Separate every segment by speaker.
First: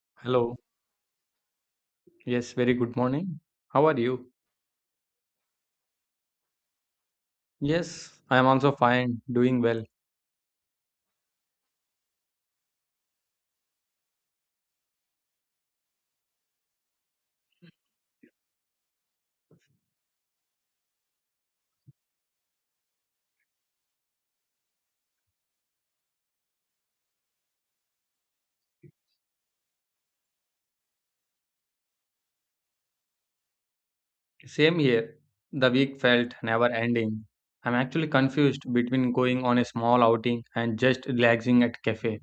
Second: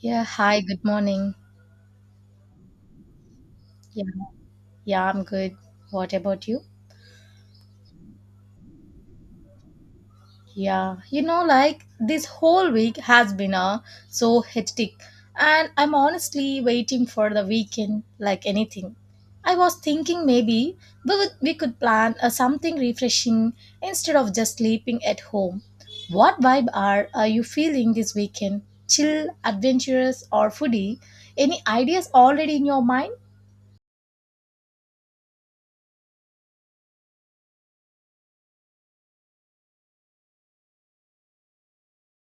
Speaker 1: Yeah,
Speaker 2: Hello.
Speaker 1: hi, good morning.
Speaker 2: Yes, very good morning. How are
Speaker 1: Yeah,
Speaker 2: you?
Speaker 1: yeah, I'm good. What about you?
Speaker 2: Yes, I am also fine, doing well.
Speaker 1: Yeah, like this whole week has been so hectic, and I'm honestly waiting for the weekend like anything. I was thinking maybe we could plan something refreshing instead of just sleeping at home. What vibe are you feeling this weekend? Chill, adventurous, or foodie? Any ideas already in your mind?
Speaker 2: Same here. The week felt never ending. I'm actually confused between going on a small outing and just relaxing at cafe.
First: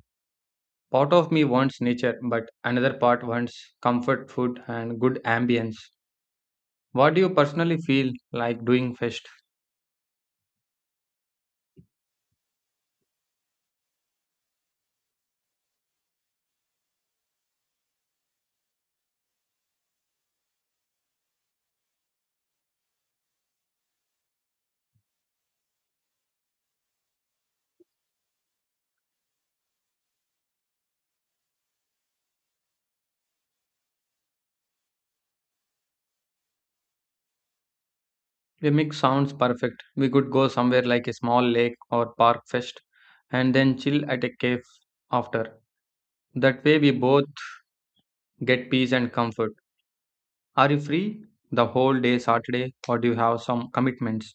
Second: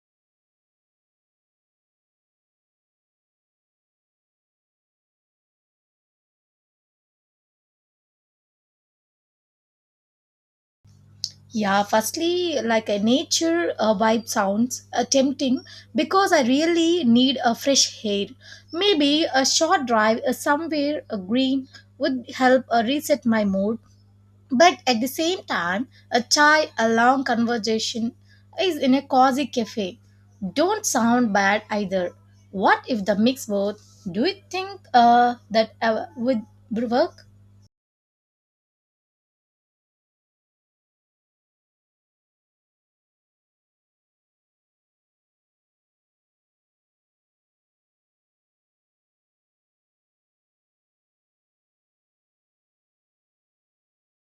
Speaker 2: Part of me wants nature, but another part wants comfort food and good ambience. What do you personally feel like doing first?
Speaker 1: Yeah, firstly, like a nature vibe sounds tempting because I really need a fresh air. Maybe a short drive somewhere green would help reset my mood. But at the same time, a chai, a long conversation is in a cozy cafe. Don't sound bad either. What if the mix both? Do you think that would work?
Speaker 2: The mix sounds perfect. We could go somewhere like a small lake or park first and then chill at a cave after. That way we both get peace and comfort. Are you free the whole day Saturday or do you have some commitments?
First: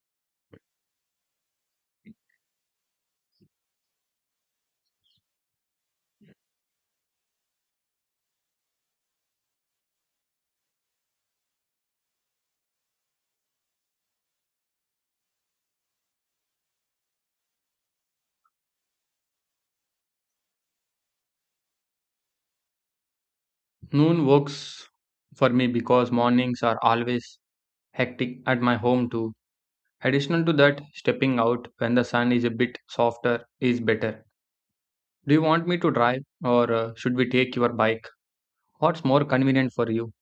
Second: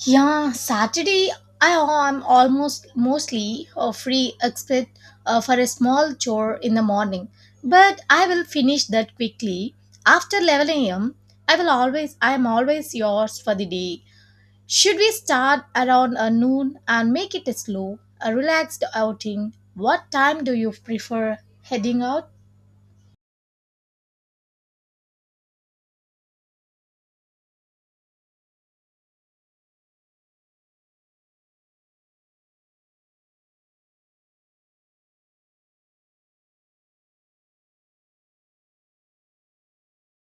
Speaker 1: Yeah, Saturday I am almost mostly free except for a small chore in the morning, but I will finish that quickly. After 11 a.m., I am always yours for the day. Should we start around noon and make it a slow, a relaxed outing? What time do you prefer heading out?
Speaker 2: Noon works for me because mornings are always hectic at my home too. Additional to that, stepping out when the sun is a bit softer is better. Do you want me to drive or should we take your bike? What's more convenient for you?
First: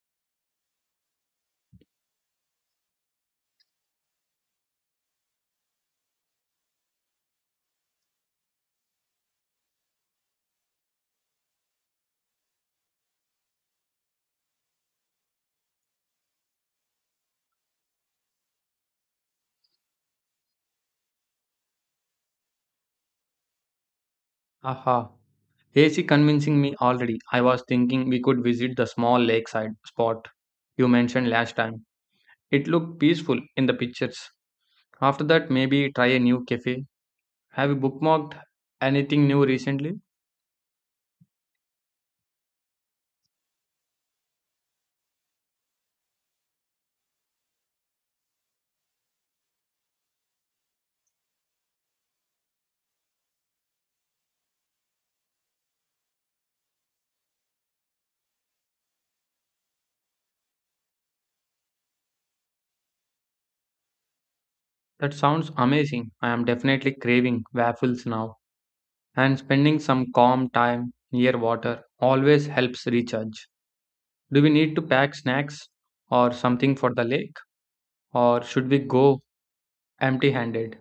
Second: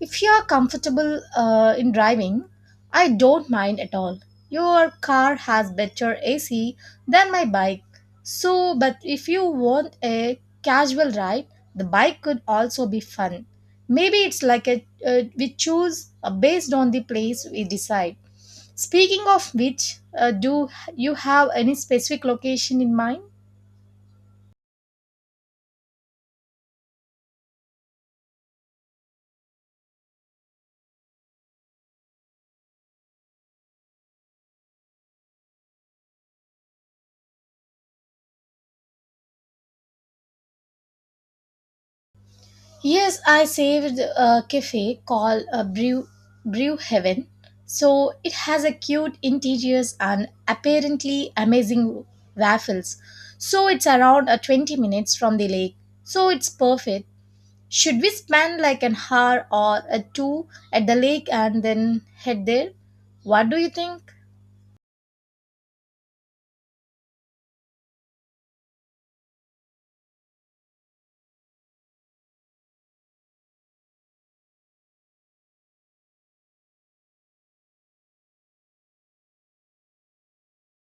Speaker 1: If you are comfortable in driving, I don't mind at all. Your car has better AC than my bike. So, but if you want a casual ride, the bike could also be fun. Maybe it's like a we choose based on the place we decide. Speaking of which, do you have any specific location in mind?
Speaker 2: Aha. AC convincing me already. I was thinking we could visit the small lakeside spot you mentioned last time. It looked peaceful in the pictures. After that, maybe try a new cafe. Have you bookmarked anything new recently?
Speaker 1: Yes, I saved a cafe called a Brew Heaven. So it has a cute interiors and apparently amazing waffles. So it's around a 20 minutes from the lake. So it's perfect. Should we spend like an hour or a two at the lake and then head there? What do you think?
Speaker 2: That sounds amazing. I am definitely craving waffles now. And spending some calm time near water always helps recharge. Do we need to pack snacks or something for the lake? Or should we go empty handed?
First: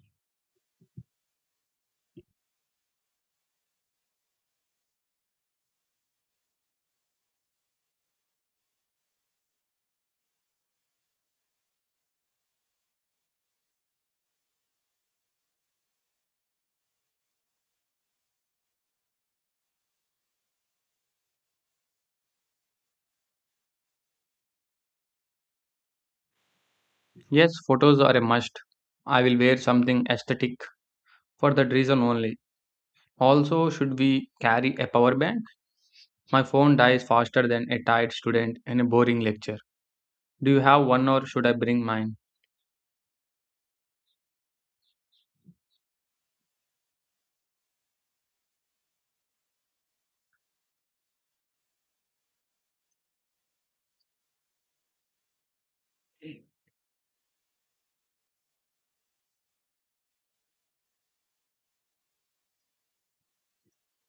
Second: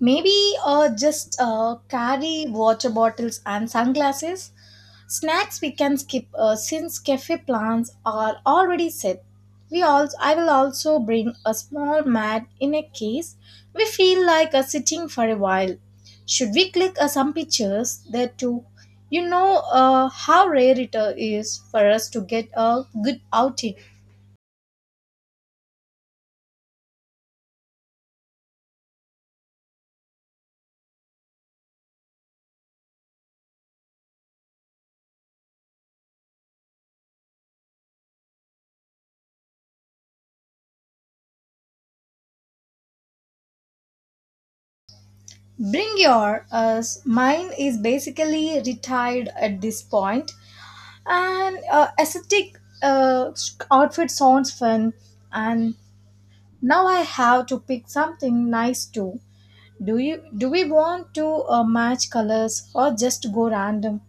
Speaker 1: Maybe just carry water bottles and sunglasses. Snacks we can skip since cafe plans are already set. We also I will also bring a small mat in a case we feel like sitting for a while. Should we click some pictures there too? You know how rare it is for us to get a good outing.
Speaker 2: Yes, photos are a must. I will wear something aesthetic for that reason only. Also, should we carry a power bank? My phone dies faster than a tired student in a boring lecture. Do you have one or should I bring mine?
Speaker 1: Bring your us. Mine is basically retired at this point. And aesthetic outfit sounds fun and now I have to pick something nice too. Do we want to match colors or just go random?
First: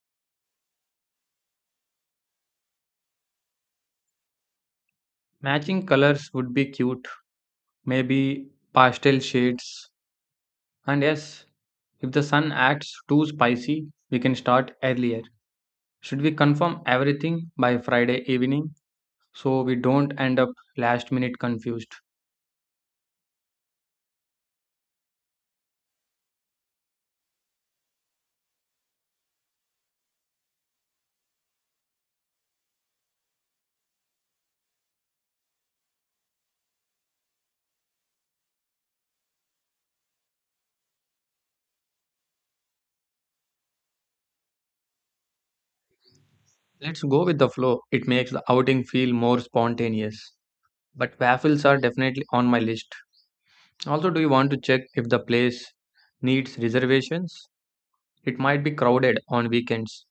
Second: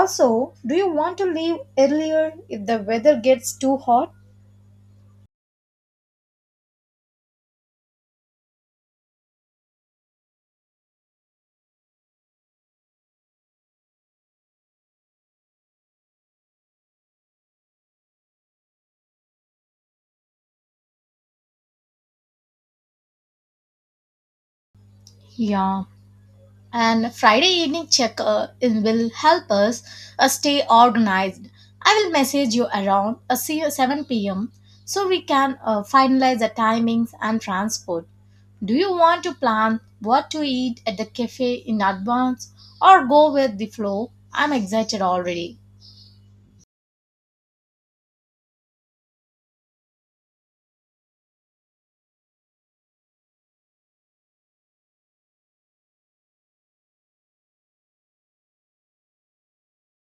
Speaker 1: Also, do you want to leave earlier if the weather gets too hot?
Speaker 2: Matching colors would be cute, maybe pastel shades. And yes, if the sun acts too spicy, we can start earlier. Should we confirm everything by Friday evening so we don't end up last minute confused?
Speaker 1: Yeah, and Friday evening check in will help us stay organized. I will message you around see you 7 p.m. so we can finalize the timings and transport. Do you want to plan what to eat at the cafe in advance or go with the flow? I'm excited already.
Speaker 2: Let's go with the flow. It makes the outing feel more spontaneous. But waffles are definitely on my list. Also, do you want to check if the place needs reservations? It might be crowded on weekends.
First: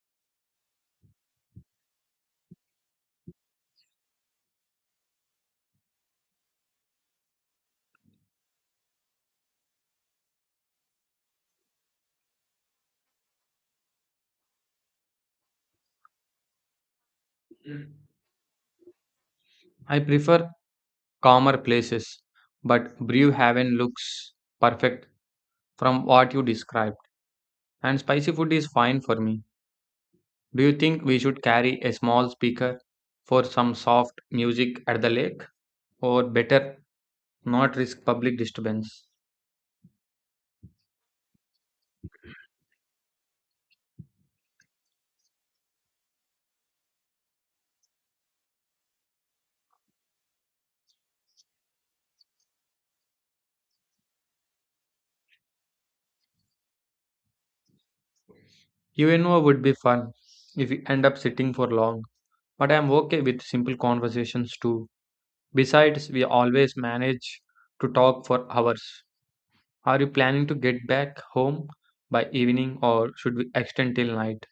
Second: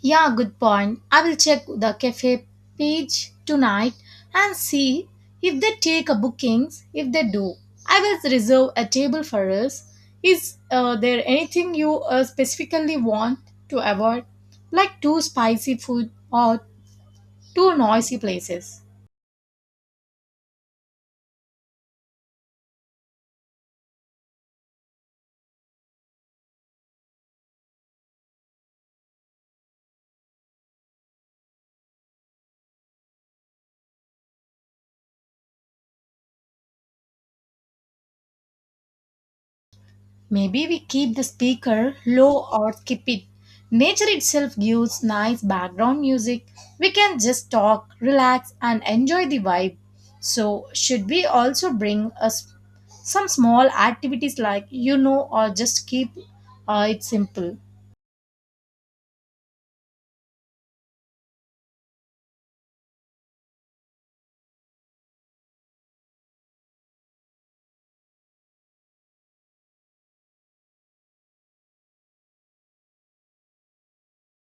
Speaker 1: Yeah, good point. I will check the cafe page tonight and see if they take a bookings. If they do, I will reserve a table for us. Is there anything you specifically want to avoid, like too spicy food or too noisy places?
Speaker 2: I prefer calmer places, but Brewhaven looks perfect from what you described, and spicy food is fine for me. Do you think we should carry a small speaker for some soft music at the lake, or better not risk public disturbance?
Speaker 1: Maybe we keep the speaker low or skip it. Nature itself gives nice background music. We can just talk, relax, and enjoy the vibe. So, should we also bring us some small activities like you know, or just keep it simple?
Speaker 2: UNO would be fun if we end up sitting for long, but I am okay with simple conversations too. Besides, we always manage to talk for hours. Are you planning to get back home by evening or should we extend till night?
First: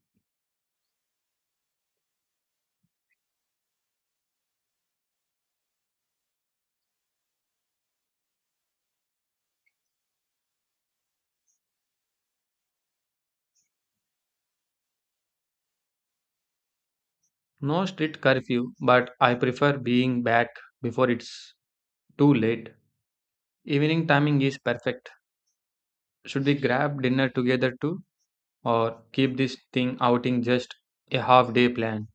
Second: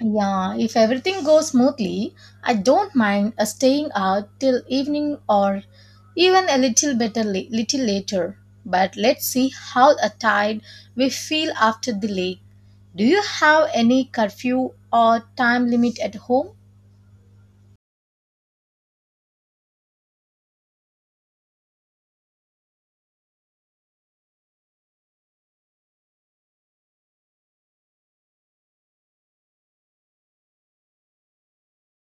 Speaker 1: Yeah, if everything goes smoothly, I don't mind staying out till evening or even a little little later. But let's see how tired we feel after the lake. Do you have any curfew or time limit at home?
Speaker 2: No strict curfew, but I prefer being back before it's too late. Evening timing is perfect. Should we grab dinner together too or keep this thing outing just a half day plan?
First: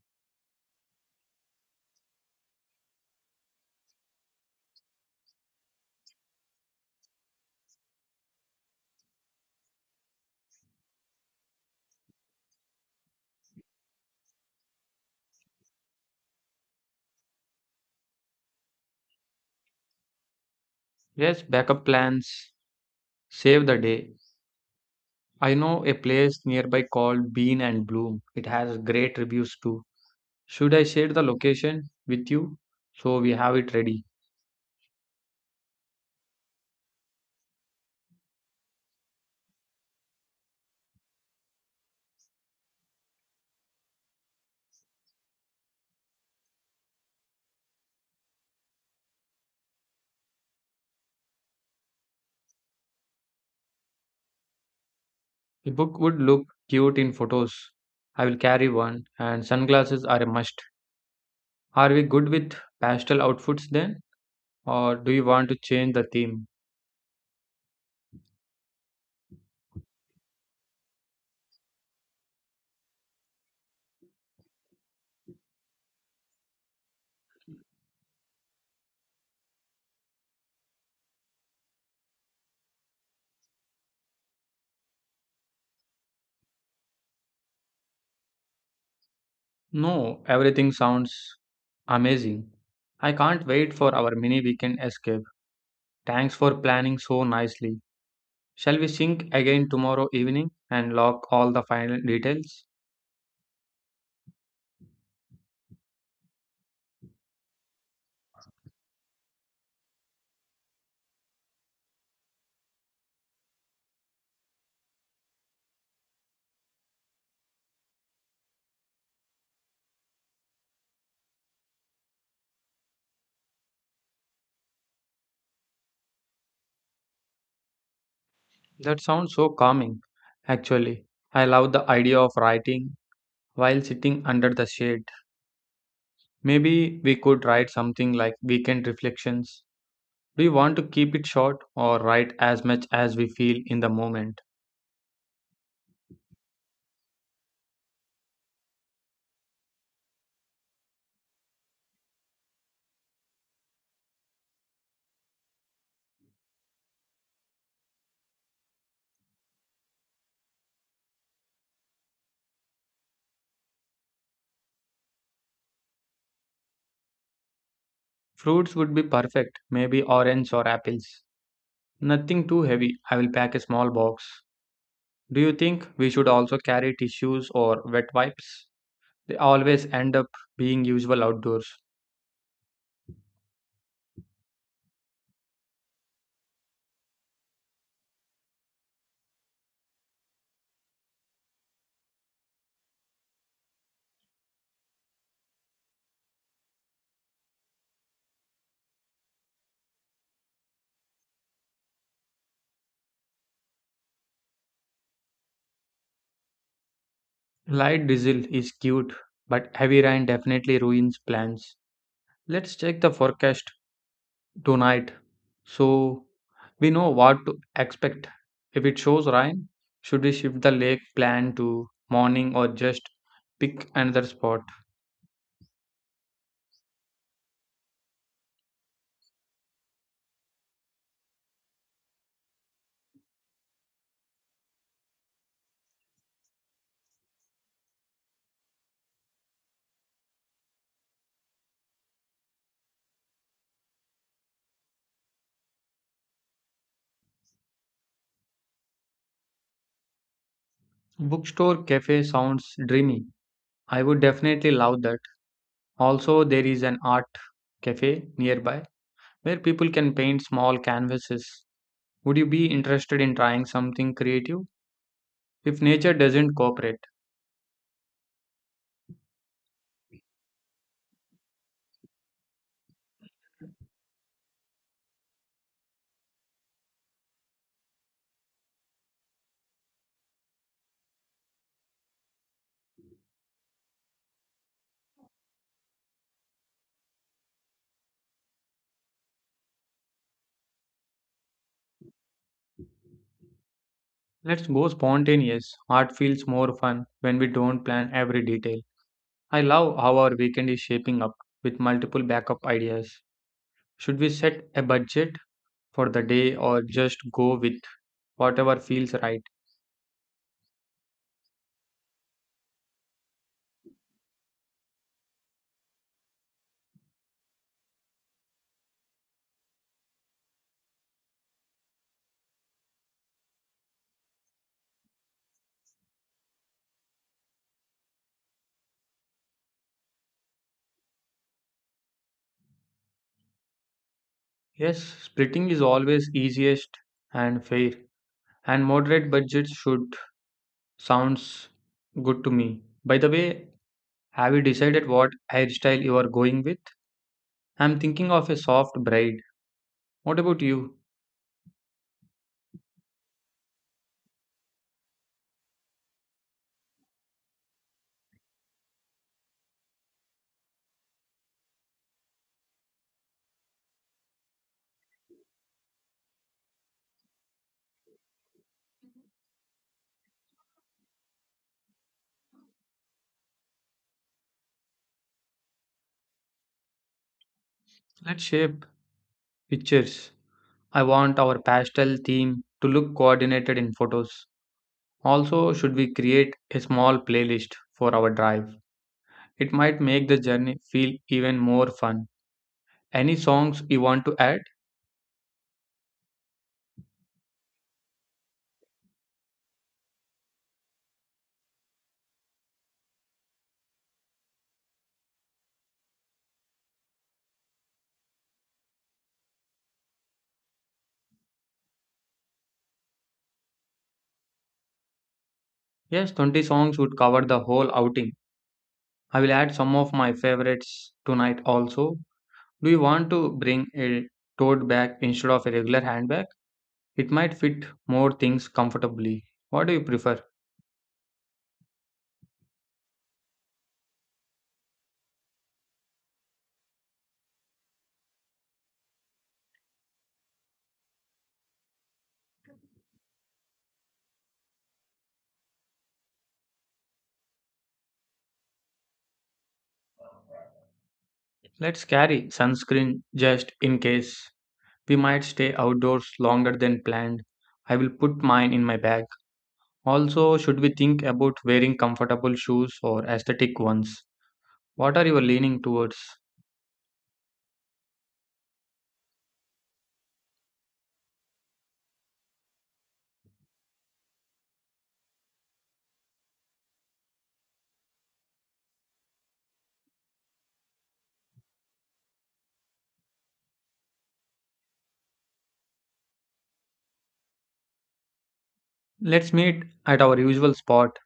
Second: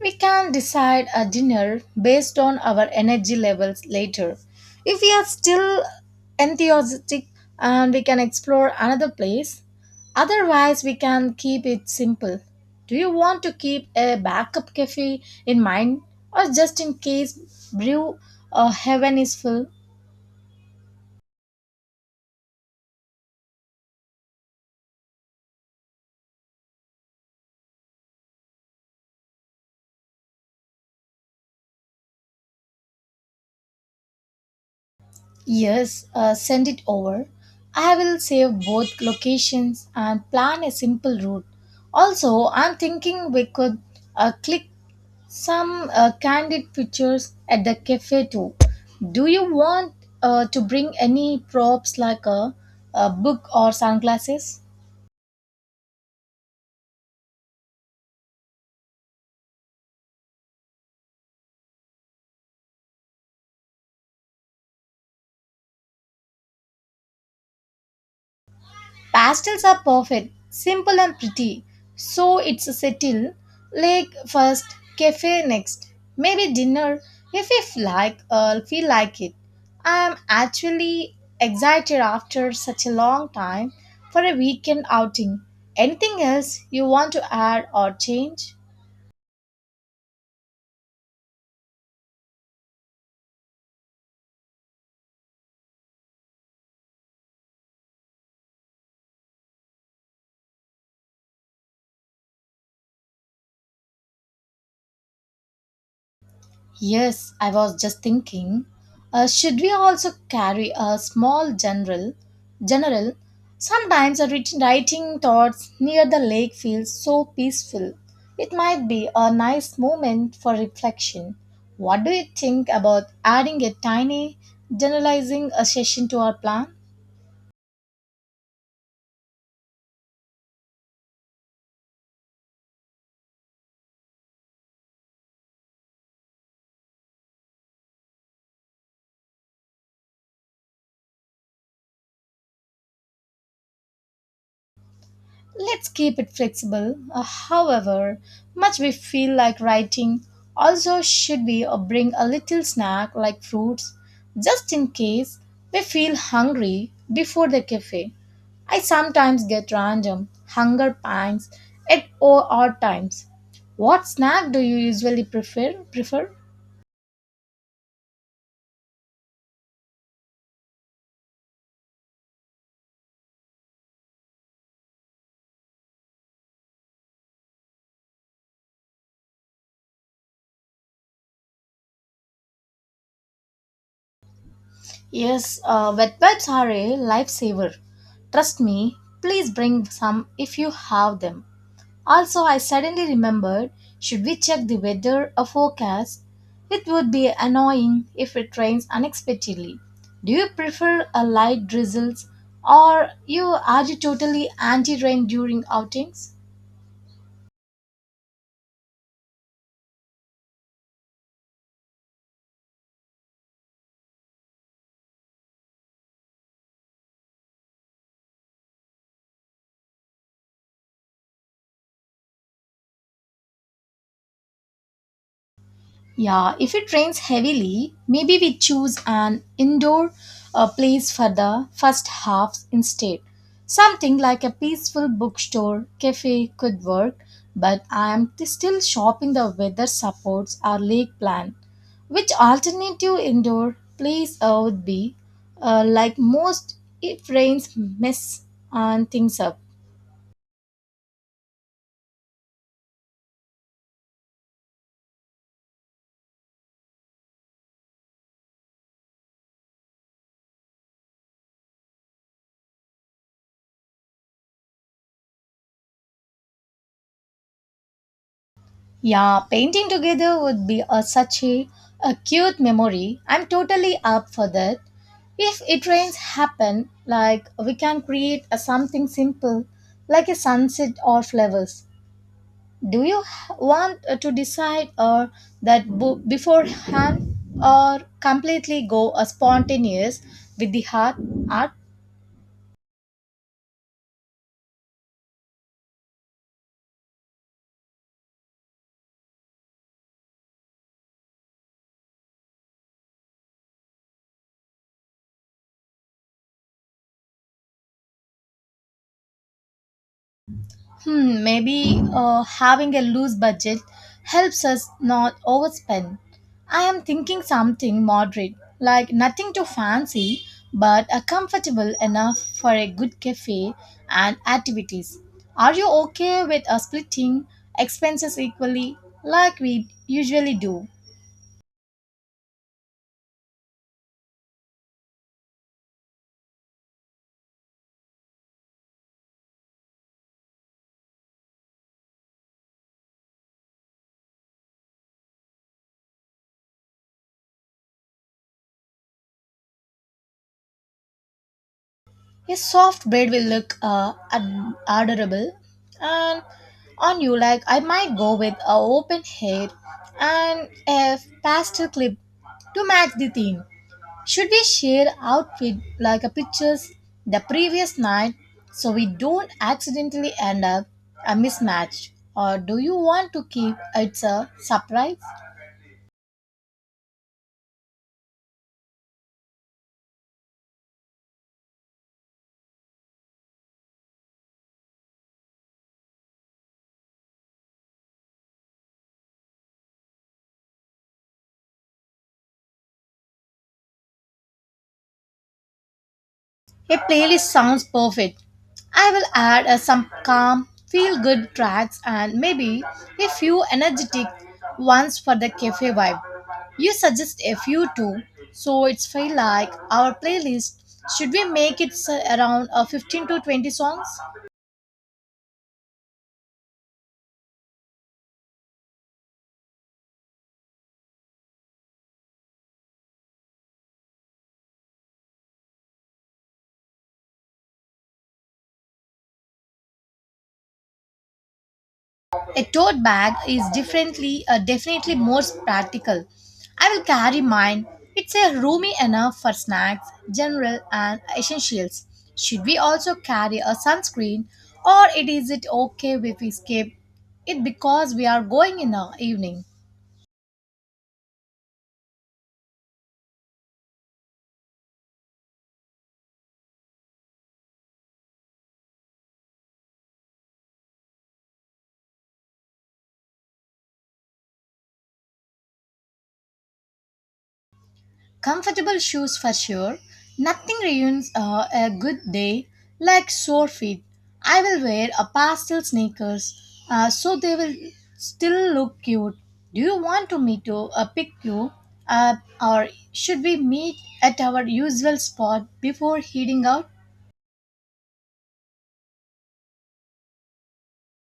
Speaker 1: We can decide a dinner based on our energy levels later. If we are still enthusiastic and we can explore another place, otherwise, we can keep it simple. Do you want to keep a backup cafe in mind or just in case brew heaven is full?
Speaker 2: Yes, backup plans save the day. I know a place nearby called Bean and Bloom. It has great reviews too. Should I share the location with you so we have it ready?
Speaker 1: Yes, send it over. I will save both locations and plan a simple route. Also, I'm thinking we could click some candid pictures at the cafe too. Do you want to bring any props like a book or sunglasses?
Speaker 2: The book would look cute in photos. I will carry one, and sunglasses are a must. Are we good with pastel outfits then? Or do you want to change the theme?
Speaker 1: Pastels are perfect, simple and pretty. So it's a settle. Lake first, cafe next. Maybe dinner if you like feel like it. I'm actually excited after such a long time for a weekend outing. Anything else you want to add or change?
Speaker 2: No, everything sounds amazing. I can't wait for our mini weekend escape. Thanks for planning so nicely. Shall we sync again tomorrow evening and lock all the final details?
Speaker 1: Yes, I was just thinking, should we also carry a small general? General, sometimes a writing thoughts near the lake feels so peaceful. It might be a nice moment for reflection. What do you think about adding a tiny generalizing a session to our plan?
Speaker 2: That sounds so calming. Actually, I love the idea of writing while sitting under the shade. Maybe we could write something like weekend reflections. Do you want to keep it short or write as much as we feel in the moment?
Speaker 1: Let's keep it flexible. However much we feel like writing, also should we bring a little snack like fruits just in case we feel hungry before the cafe. I sometimes get random hunger pangs at odd times. What snack do you usually prefer? Prefer?
Speaker 2: Fruits would be perfect, maybe orange or apples. Nothing too heavy. I will pack a small box. Do you think we should also carry tissues or wet wipes? They always end up being useful outdoors.
Speaker 1: Yes, wet wipes are a lifesaver. Trust me, please bring some if you have them. Also, I suddenly remembered should we check the weather or forecast? It would be annoying if it rains unexpectedly. Do you prefer a light drizzles or you totally anti-rain during outings?
Speaker 2: Light drizzle is cute, but heavy rain definitely ruins plans. Let's check the forecast tonight so we know what to expect. If it shows rain, should we shift the lake plan to morning or just pick another spot?
Speaker 1: Yeah, if it rains heavily, maybe we choose an indoor place for the first half instead. Something like a peaceful bookstore, cafe could work, but I am still shopping the weather supports our lake plan. Which alternative indoor place would be like most if rains mess and things up?
Speaker 2: Bookstore cafe sounds dreamy. I would definitely love that. Also, there is an art cafe nearby where people can paint small canvases. Would you be interested in trying something creative? If nature doesn't cooperate,
Speaker 1: Yeah, painting together would be such a cute memory. I'm totally up for that. If it rains happen, like we can create a something simple, like a sunset or flowers. Do you want to decide or that beforehand or completely go a spontaneous with the heart art?
Speaker 2: let's go spontaneous. Art feels more fun when we don't plan every detail. I love how our weekend is shaping up with multiple backup ideas. Should we set a budget for the day or just go with whatever feels right?
Speaker 1: Hmm, maybe having a loose budget helps us not overspend. I am thinking something moderate, like nothing too fancy, but comfortable enough for a good cafe and activities. Are you okay with splitting expenses equally, like we usually do?
Speaker 2: Yes, splitting is always easiest and fair, and moderate budgets should sounds good to me. By the way, have you decided what hairstyle you are going with? I'm thinking of a soft braid. What about you?
Speaker 1: A soft braid will look adorable and on you. Like I might go with a open hair and a pastel clip to match the theme. Should we share outfit like a pictures the previous night so we don't accidentally end up a mismatch or do you want to keep it a surprise?
Speaker 2: Let's shape pictures. I want our pastel theme to look coordinated in photos. Also, should we create a small playlist for our drive? It might make the journey feel even more fun. Any songs you want to add?
Speaker 1: A playlist sounds perfect. I will add some calm, feel good tracks and maybe a few energetic ones for the cafe vibe. You suggest a few too, so it's feel like our playlist. Should we make it around 15 to 20 songs?
Speaker 2: Yes, 20 songs would cover the whole outing. I will add some of my favorites tonight also. Do you want to bring a tote bag instead of a regular handbag? It might fit more things comfortably. What do you prefer?
Speaker 1: A tote bag is definitely more practical. I will carry mine. It's a roomy enough for snacks, general and essentials. Should we also carry a sunscreen, or it is it okay if we skip it because we are going in the evening?
Speaker 2: Let's carry sunscreen just in case. We might stay outdoors longer than planned. I will put mine in my bag. Also, should we think about wearing comfortable shoes or aesthetic ones? What are you leaning towards?
Speaker 1: Comfortable shoes for sure. Nothing ruins a good day like sore feet. I will wear a pastel sneakers so they will still look cute. Do you want to me to pick you up or should we meet at our usual spot before heading out?
Speaker 2: Let's meet at our usual spot.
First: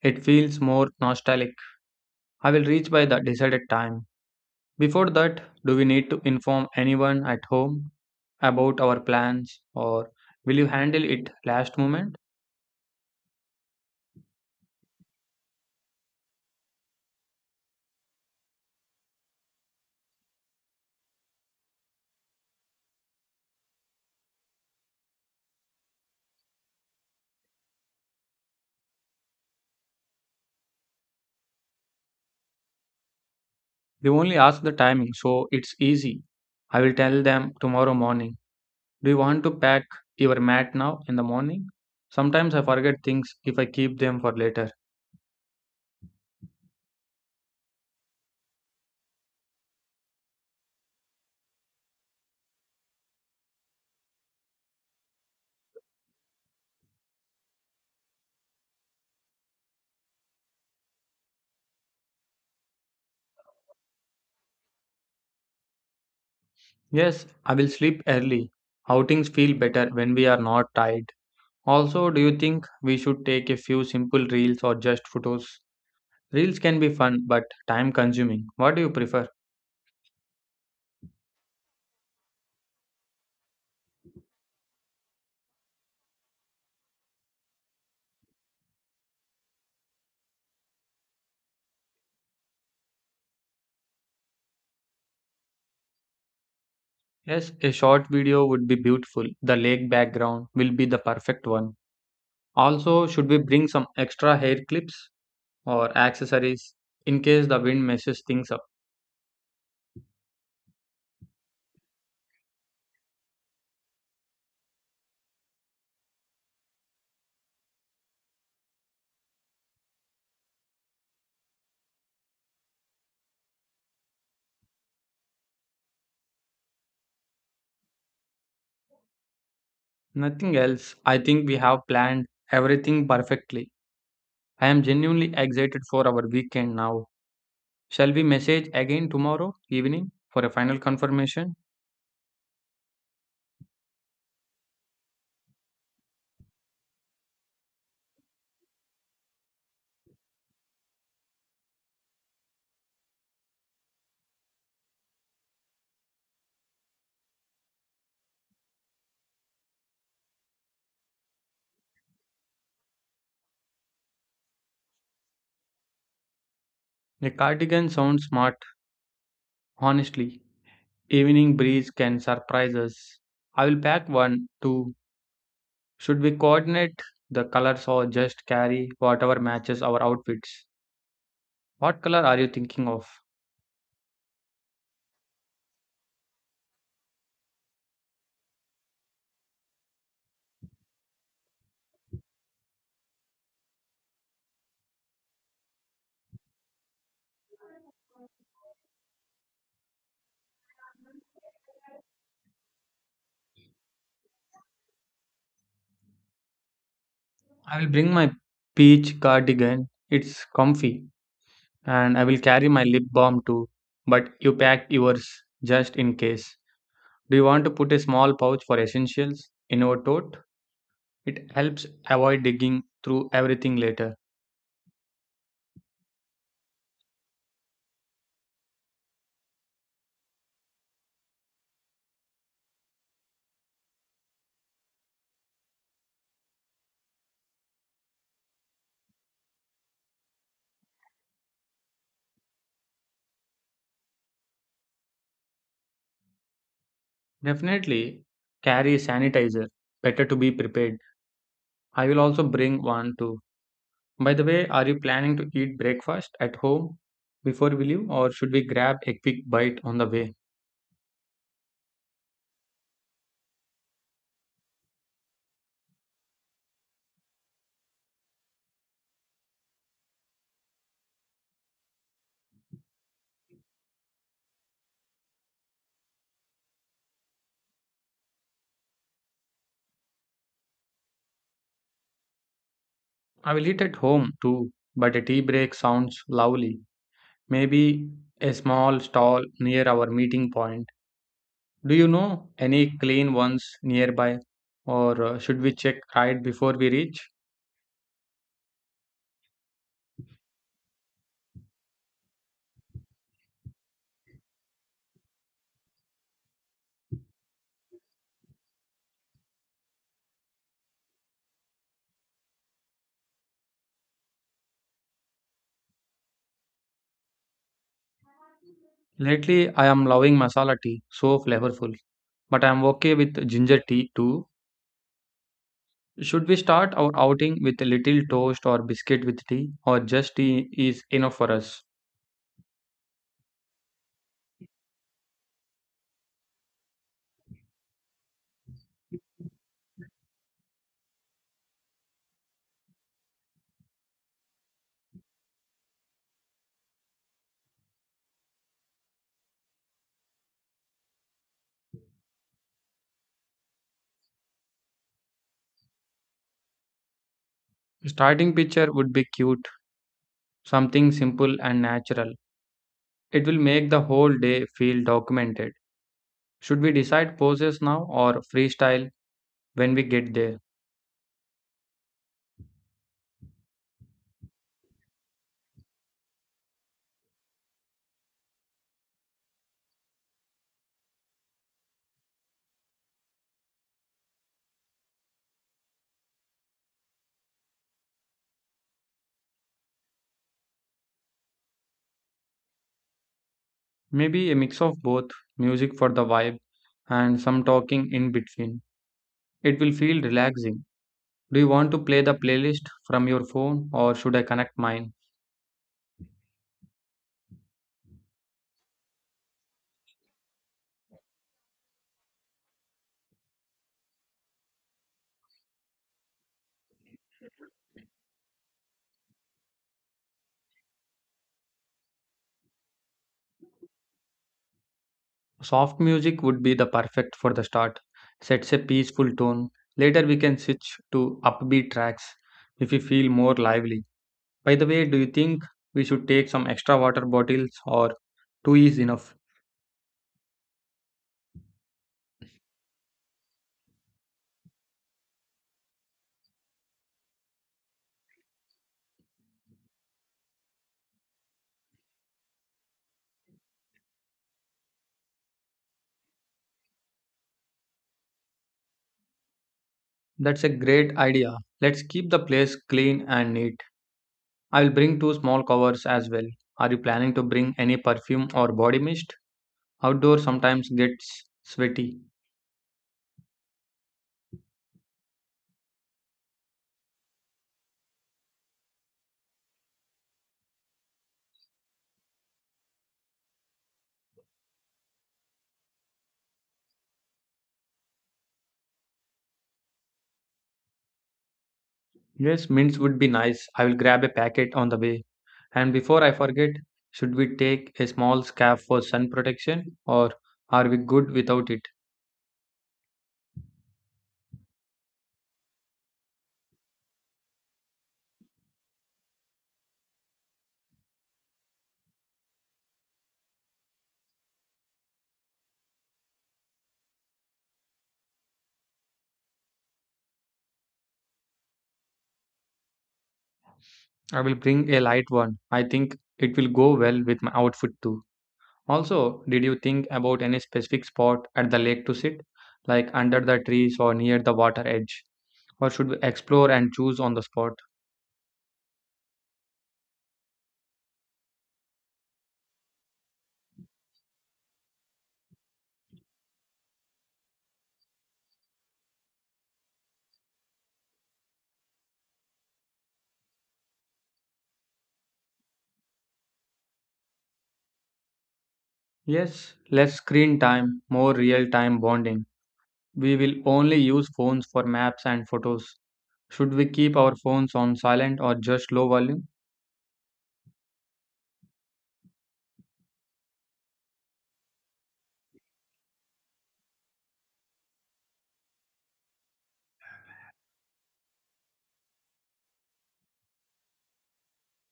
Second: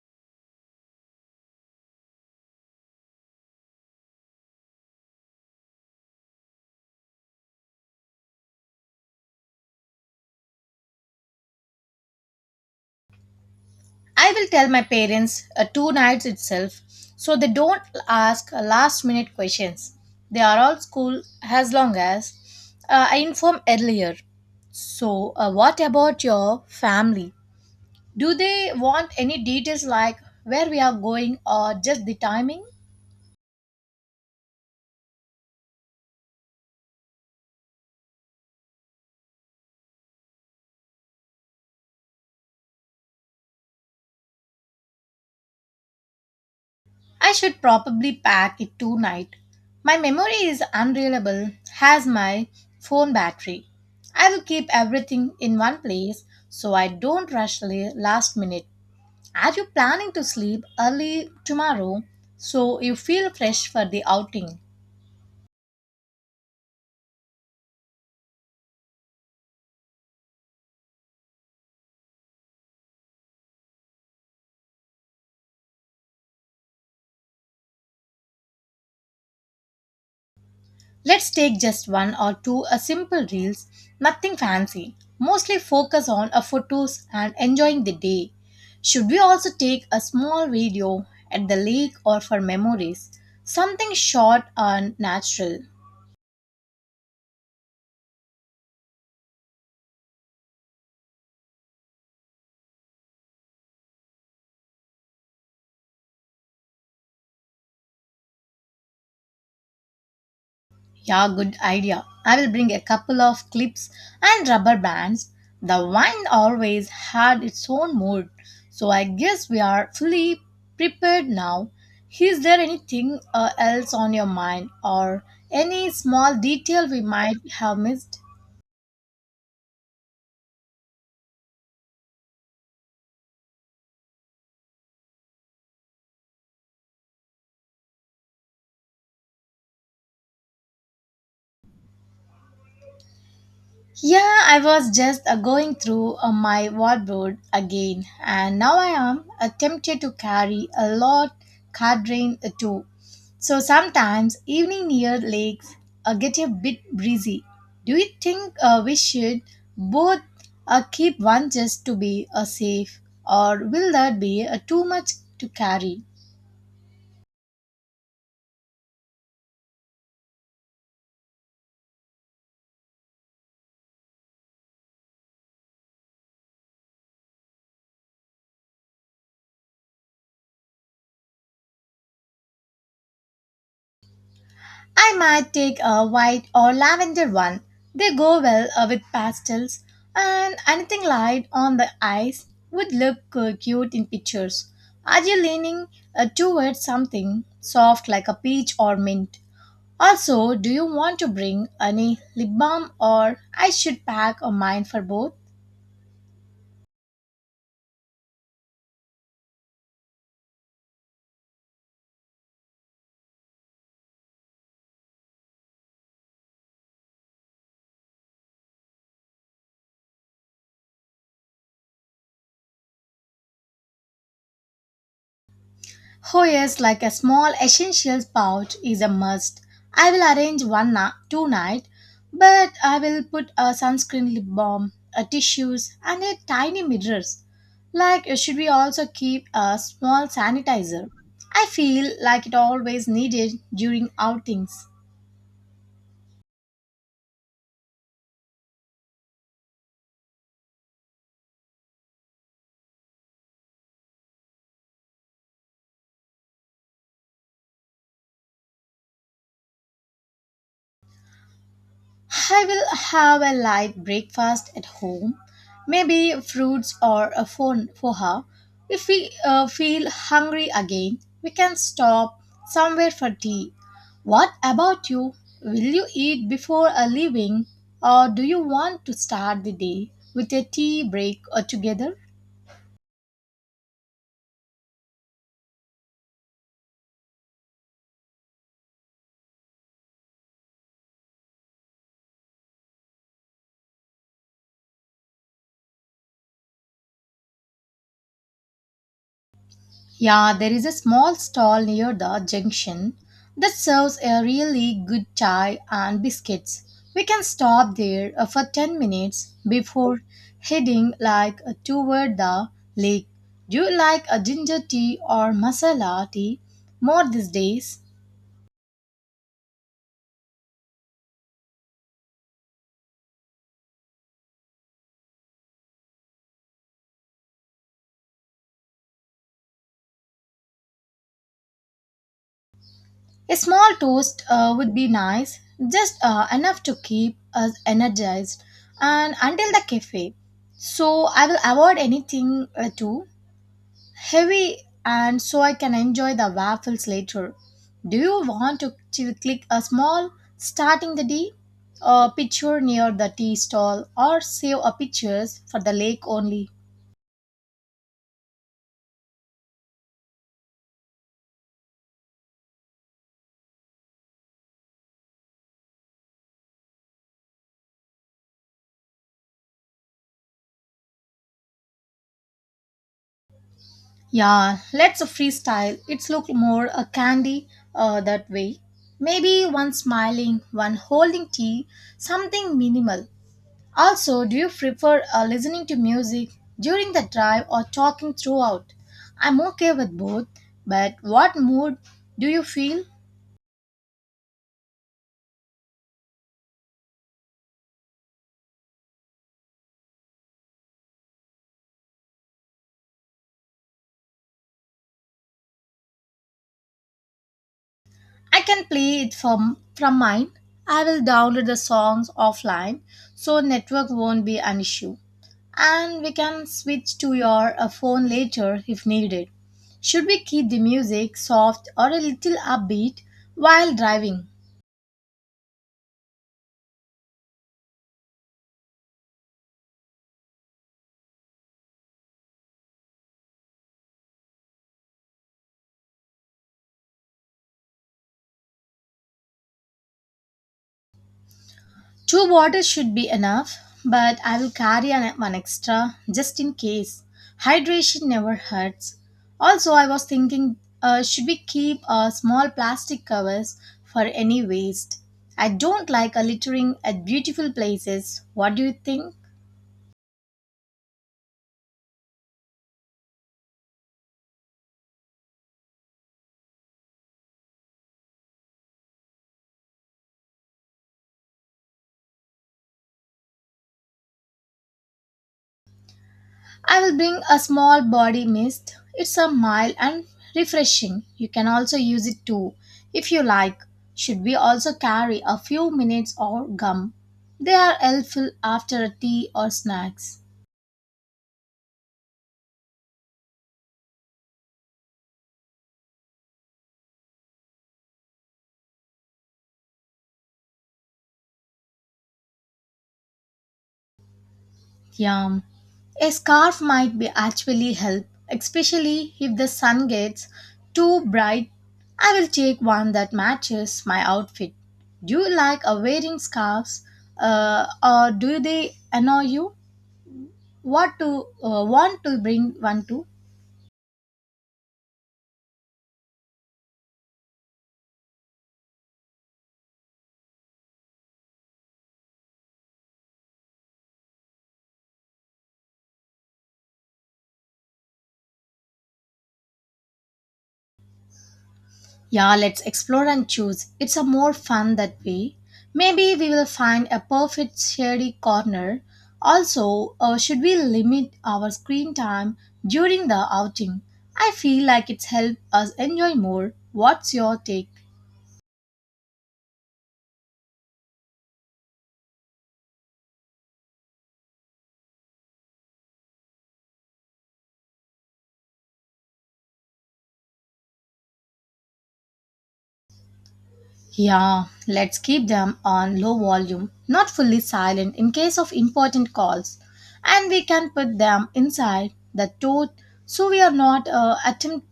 Speaker 2: It feels more nostalgic. I will reach by the decided time. Before that, do we need to inform anyone at home about our plans or will you handle it last moment?
Speaker 1: I will tell my parents two nights itself so they don't ask last minute questions. They are all cool as long as I inform earlier. So, what about your family? Do they want any details like where we are going or just the timing?
Speaker 2: They only ask the timing, so it's easy. I will tell them tomorrow morning. Do you want to pack your mat now in the morning? Sometimes I forget things if I keep them for later.
Speaker 1: I should probably pack it tonight. My memory is unreliable, has my phone battery. I will keep everything in one place so I don't rush last minute. As you're planning to sleep early tomorrow, so you feel fresh for the outing.
Speaker 2: Yes, I will sleep early. Outings feel better when we are not tired. Also, do you think we should take a few simple reels or just photos? Reels can be fun but time consuming. What do you prefer?
Speaker 1: Let's take just one or two a simple reels, nothing fancy. Mostly focus on a photos and enjoying the day. Should we also take a small video at the lake or for memories? Something short and natural.
Speaker 2: Yes, a short video would be beautiful. The lake background will be the perfect one. Also, should we bring some extra hair clips or accessories in case the wind messes things up?
Speaker 1: Yeah, good idea. I will bring a couple of clips and rubber bands. The wine always had its own mood, so I guess we are fully prepared now. Is there anything else on your mind or any small detail we might have missed?
Speaker 2: Nothing else. I think we have planned everything perfectly. I am genuinely excited for our weekend now. Shall we message again tomorrow evening for a final confirmation?
Speaker 1: Yeah, I was just going through my wardrobe again, and now I am tempted to carry a lot cardine too. So sometimes evening near lakes get a bit breezy. Do you think we should both keep one just to be safe, or will that be too much to carry?
Speaker 2: A cardigan sounds smart, honestly. Evening breeze can surprise us. I will pack one too. Should we coordinate the colors or just carry whatever matches our outfits? What color are you thinking of?
Speaker 1: I might take a white or lavender one. They go well with pastels, and anything light on the eyes would look cute in pictures. Are you leaning towards something soft like a peach or mint? Also, do you want to bring any lip balm or I should pack a mine for both?
Speaker 2: I will bring my peach cardigan. It's comfy. And I will carry my lip balm too. But you pack yours just in case. Do you want to put a small pouch for essentials in our tote? It helps avoid digging through everything later.
Speaker 1: Oh yes, like a small essentials pouch is a must. I will arrange two night, but I will put a sunscreen lip balm, a tissues, and a tiny mirrors. Like should we also keep a small sanitizer? I feel like it always needed during outings.
Speaker 2: Definitely carry sanitizer. Better to be prepared. I will also bring one too. By the way, are you planning to eat breakfast at home before we leave, or should we grab a quick bite on the way?
Speaker 1: I will have a light breakfast at home, maybe fruits or a phone poha. If we feel hungry again, we can stop somewhere for tea. What about you? Will you eat before a leaving, or do you want to start the day with a tea break together?
Speaker 2: I will eat at home too, but a tea break sounds lovely. Maybe a small stall near our meeting point. Do you know any clean ones nearby, or should we check right before we reach?
Speaker 1: Yeah, there is a small stall near the junction that serves a really good chai and biscuits. We can stop there for 10 minutes before heading toward the lake. Do you like a ginger tea or masala tea more these days?
Speaker 2: Lately, I am loving masala tea, so flavorful. But I am okay with ginger tea too. Should we start our outing with a little toast or biscuit with tea, or just tea is enough for us?
Speaker 1: A small toast would be nice, just enough to keep us energized and until the cafe. So I will avoid anything too heavy and so I can enjoy the waffles later. Do you want to click a small starting the day a picture near the tea stall or save a pictures for the lake only?
Speaker 2: Starting picture would be cute, something simple and natural. It will make the whole day feel documented. Should we decide poses now or freestyle when we get there?
Speaker 1: Yeah, let's freestyle. It's look more a candy that way. Maybe one smiling, one holding tea, something minimal. Also, do you prefer listening to music during the drive or talking throughout? I'm okay with both, but what mood do you feel?
Speaker 2: Maybe a mix of both, music for the vibe and some talking in between. It will feel relaxing. Do you want to play the playlist from your phone or should I connect mine?
Speaker 1: I can play it from mine. I will download the songs offline so network won't be an issue. And we can switch to your phone later if needed. Should we keep the music soft or a little upbeat while driving?
Speaker 2: Soft music would be the perfect for the start. Sets a peaceful tone. Later we can switch to upbeat tracks if we feel more lively. By the way, do you think we should take some extra water bottles or two is enough?
Speaker 1: Two bottles should be enough, but I will carry one extra just in case. Hydration never hurts. Also, I was thinking, should we keep small plastic covers for any waste? I don't like littering at beautiful places. What do you think?
Speaker 2: That's a great idea. Let's keep the place clean and neat. I'll bring two small covers as well. Are you planning to bring any perfume or body mist? Outdoor sometimes gets sweaty.
Speaker 1: I will bring a small body mist. It's a mild and refreshing. You can also use it too if you like. Should we also carry a few minutes or gum? They are helpful after a tea or snacks.
Speaker 2: Yes, mints would be nice. I will grab a packet on the way. And before I forget, should we take a small scarf for sun protection or are we good without it?
Speaker 1: Yum. A scarf might be actually help, especially if the sun gets too bright. I will take one that matches my outfit. Do you like wearing scarves or do they annoy you? What to want to bring one to
Speaker 2: I will bring a light one. I think it will go well with my outfit too. Also, did you think about any specific spot at the lake to sit, like under the trees or near the water edge? Or should we explore and choose on the spot?
Speaker 1: yeah, let's explore and choose, it's a more fun that way. Maybe we will find a perfect shady corner. Also, should we limit our screen time during the outing? I feel like it's helped us enjoy more. What's your take?
Speaker 2: Yes, less screen time, more real time bonding. We will only use phones for maps and photos. Should we keep our phones on silent or just low volume?
Speaker 1: Yeah, let's keep them on low volume, not fully silent in case of important calls. And we can put them inside the tote, so we are not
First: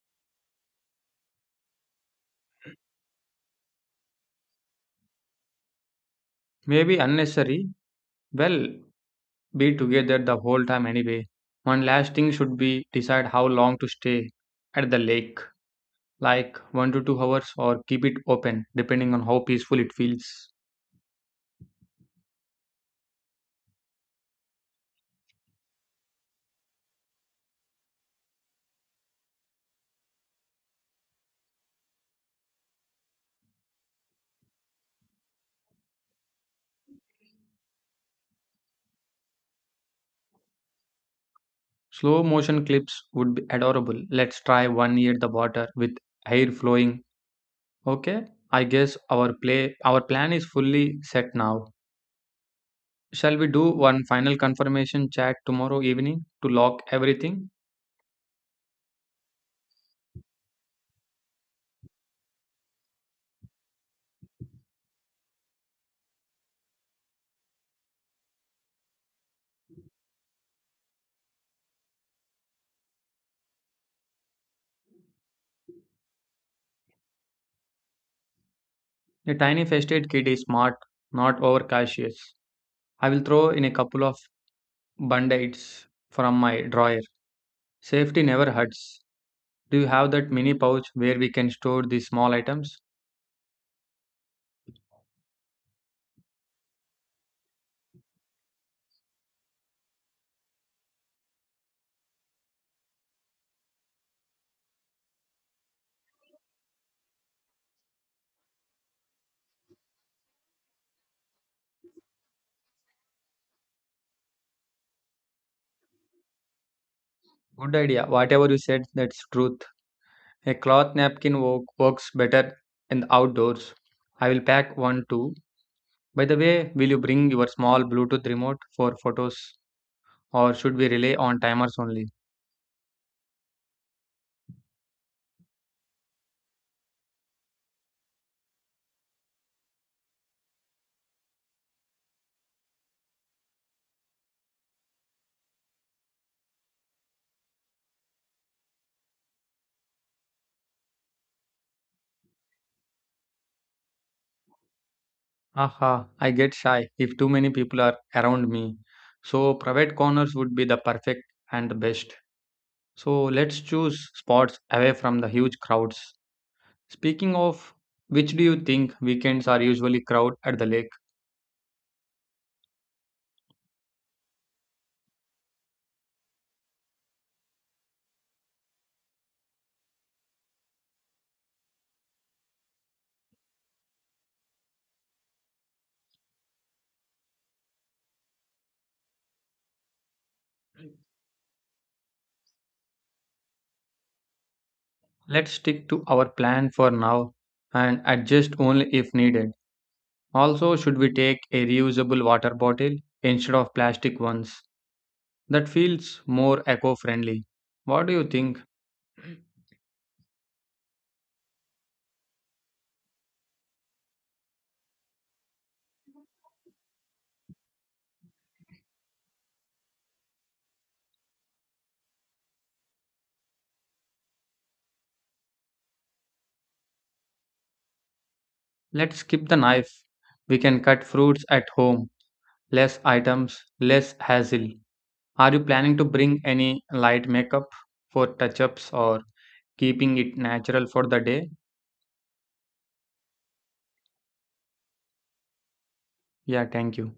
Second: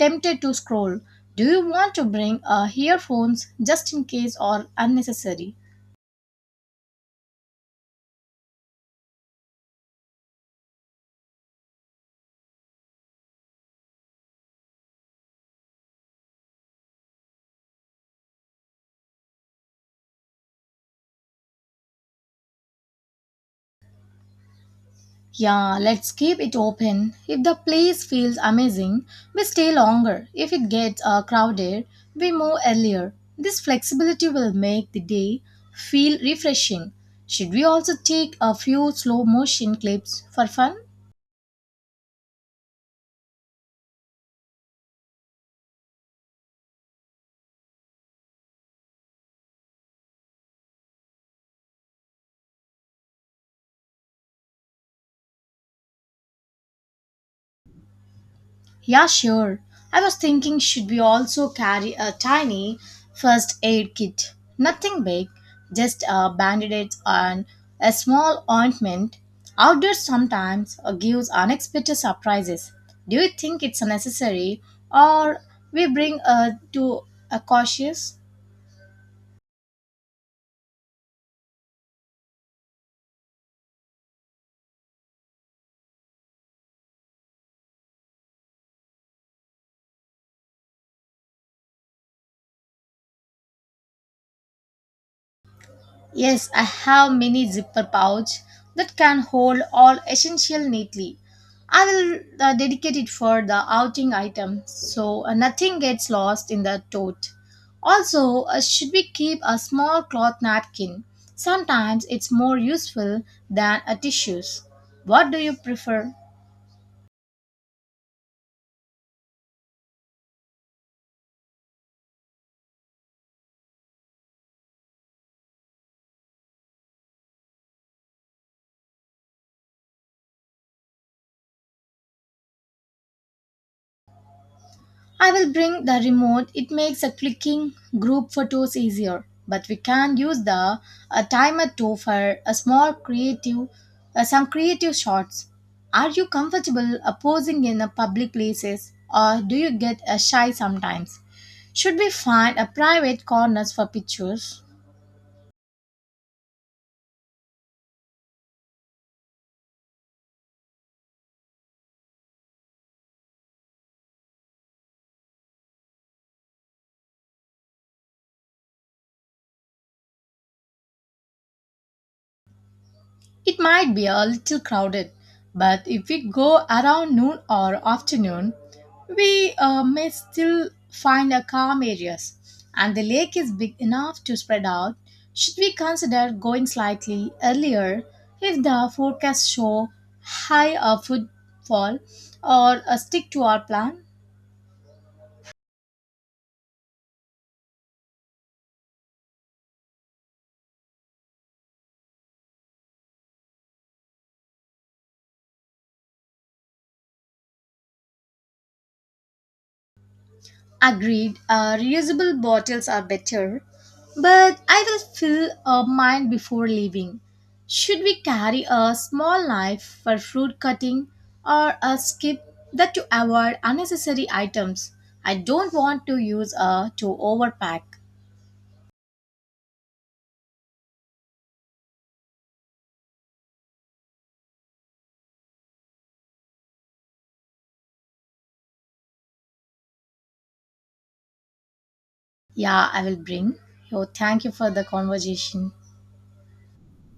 Speaker 1: tempted to scroll. Do you want to bring earphones just in case or unnecessary?
Speaker 2: Maybe unnecessary. Well, be together the whole time anyway. One last thing should be decide how long to stay at the lake, like 1 to 2 hours or keep it open depending on how peaceful it feels.
Speaker 1: Yeah, let's keep it open. If the place feels amazing, we stay longer. If it gets crowded, we move earlier. This flexibility will make the day feel refreshing. Should we also take a few slow motion clips for fun?
Speaker 2: Slow motion clips would be adorable. Let's try one near the water with hair flowing. Okay? I guess our plan is fully set now. Shall we do one final confirmation chat tomorrow evening to lock everything?
Speaker 1: Yeah, sure. I was thinking, should we also carry a tiny first aid kit? Nothing big, just a bandage and a small ointment. Outdoors sometimes gives unexpected surprises. Do you think it's necessary or we bring to a cautious?
Speaker 2: The tiny festive kid is smart, not overcautious. I will throw in a couple of band-aids from my drawer. Safety never hurts. Do you have that mini pouch where we can store these small items?
Speaker 1: Yes, I have mini zipper pouch that can hold all essential neatly. I will dedicate it for the outing item so nothing gets lost in the tote. Also, should we keep a small cloth napkin? Sometimes it's more useful than a tissues. What do you prefer?
Speaker 2: Good idea. Whatever you said, that's truth. A cloth napkin works better in the outdoors. I will pack one too. By the way, will you bring your small Bluetooth remote for photos or should we rely on timers only?
Speaker 1: I will bring the remote. It makes a clicking group photos easier. But we can use the a timer too for a small creative, some creative shots. Are you comfortable posing in a public places, or do you get shy sometimes? Should we find a private corners for pictures?
Speaker 2: Aha, I get shy if too many people are around me. So private corners would be the perfect and the best. So let's choose spots away from the huge crowds. Speaking of which do you think weekends are usually crowd at the lake?
Speaker 1: It might be a little crowded, but if we go around noon or afternoon, we may still find a calm areas, and the lake is big enough to spread out. Should we consider going slightly earlier if the forecast show high footfall, or stick to our plan?
Speaker 2: Let's stick to our plan for now and adjust only if needed. Also, should we take a reusable water bottle instead of plastic ones? That feels more eco-friendly. What do you think?
Speaker 1: Agreed, reusable bottles are better, but I will fill mine before leaving. Should we carry a small knife for fruit cutting or a skip that to avoid unnecessary items? I don't want to use a to overpack.
Speaker 2: Let's skip the knife. We can cut fruits at home. Less items, less hassle. Are you planning to bring any light makeup for touch ups or keeping it natural for the day?
Speaker 1: Yeah, I will bring. Yo, thank you for the conversation.
Speaker 2: Yeah, thank you.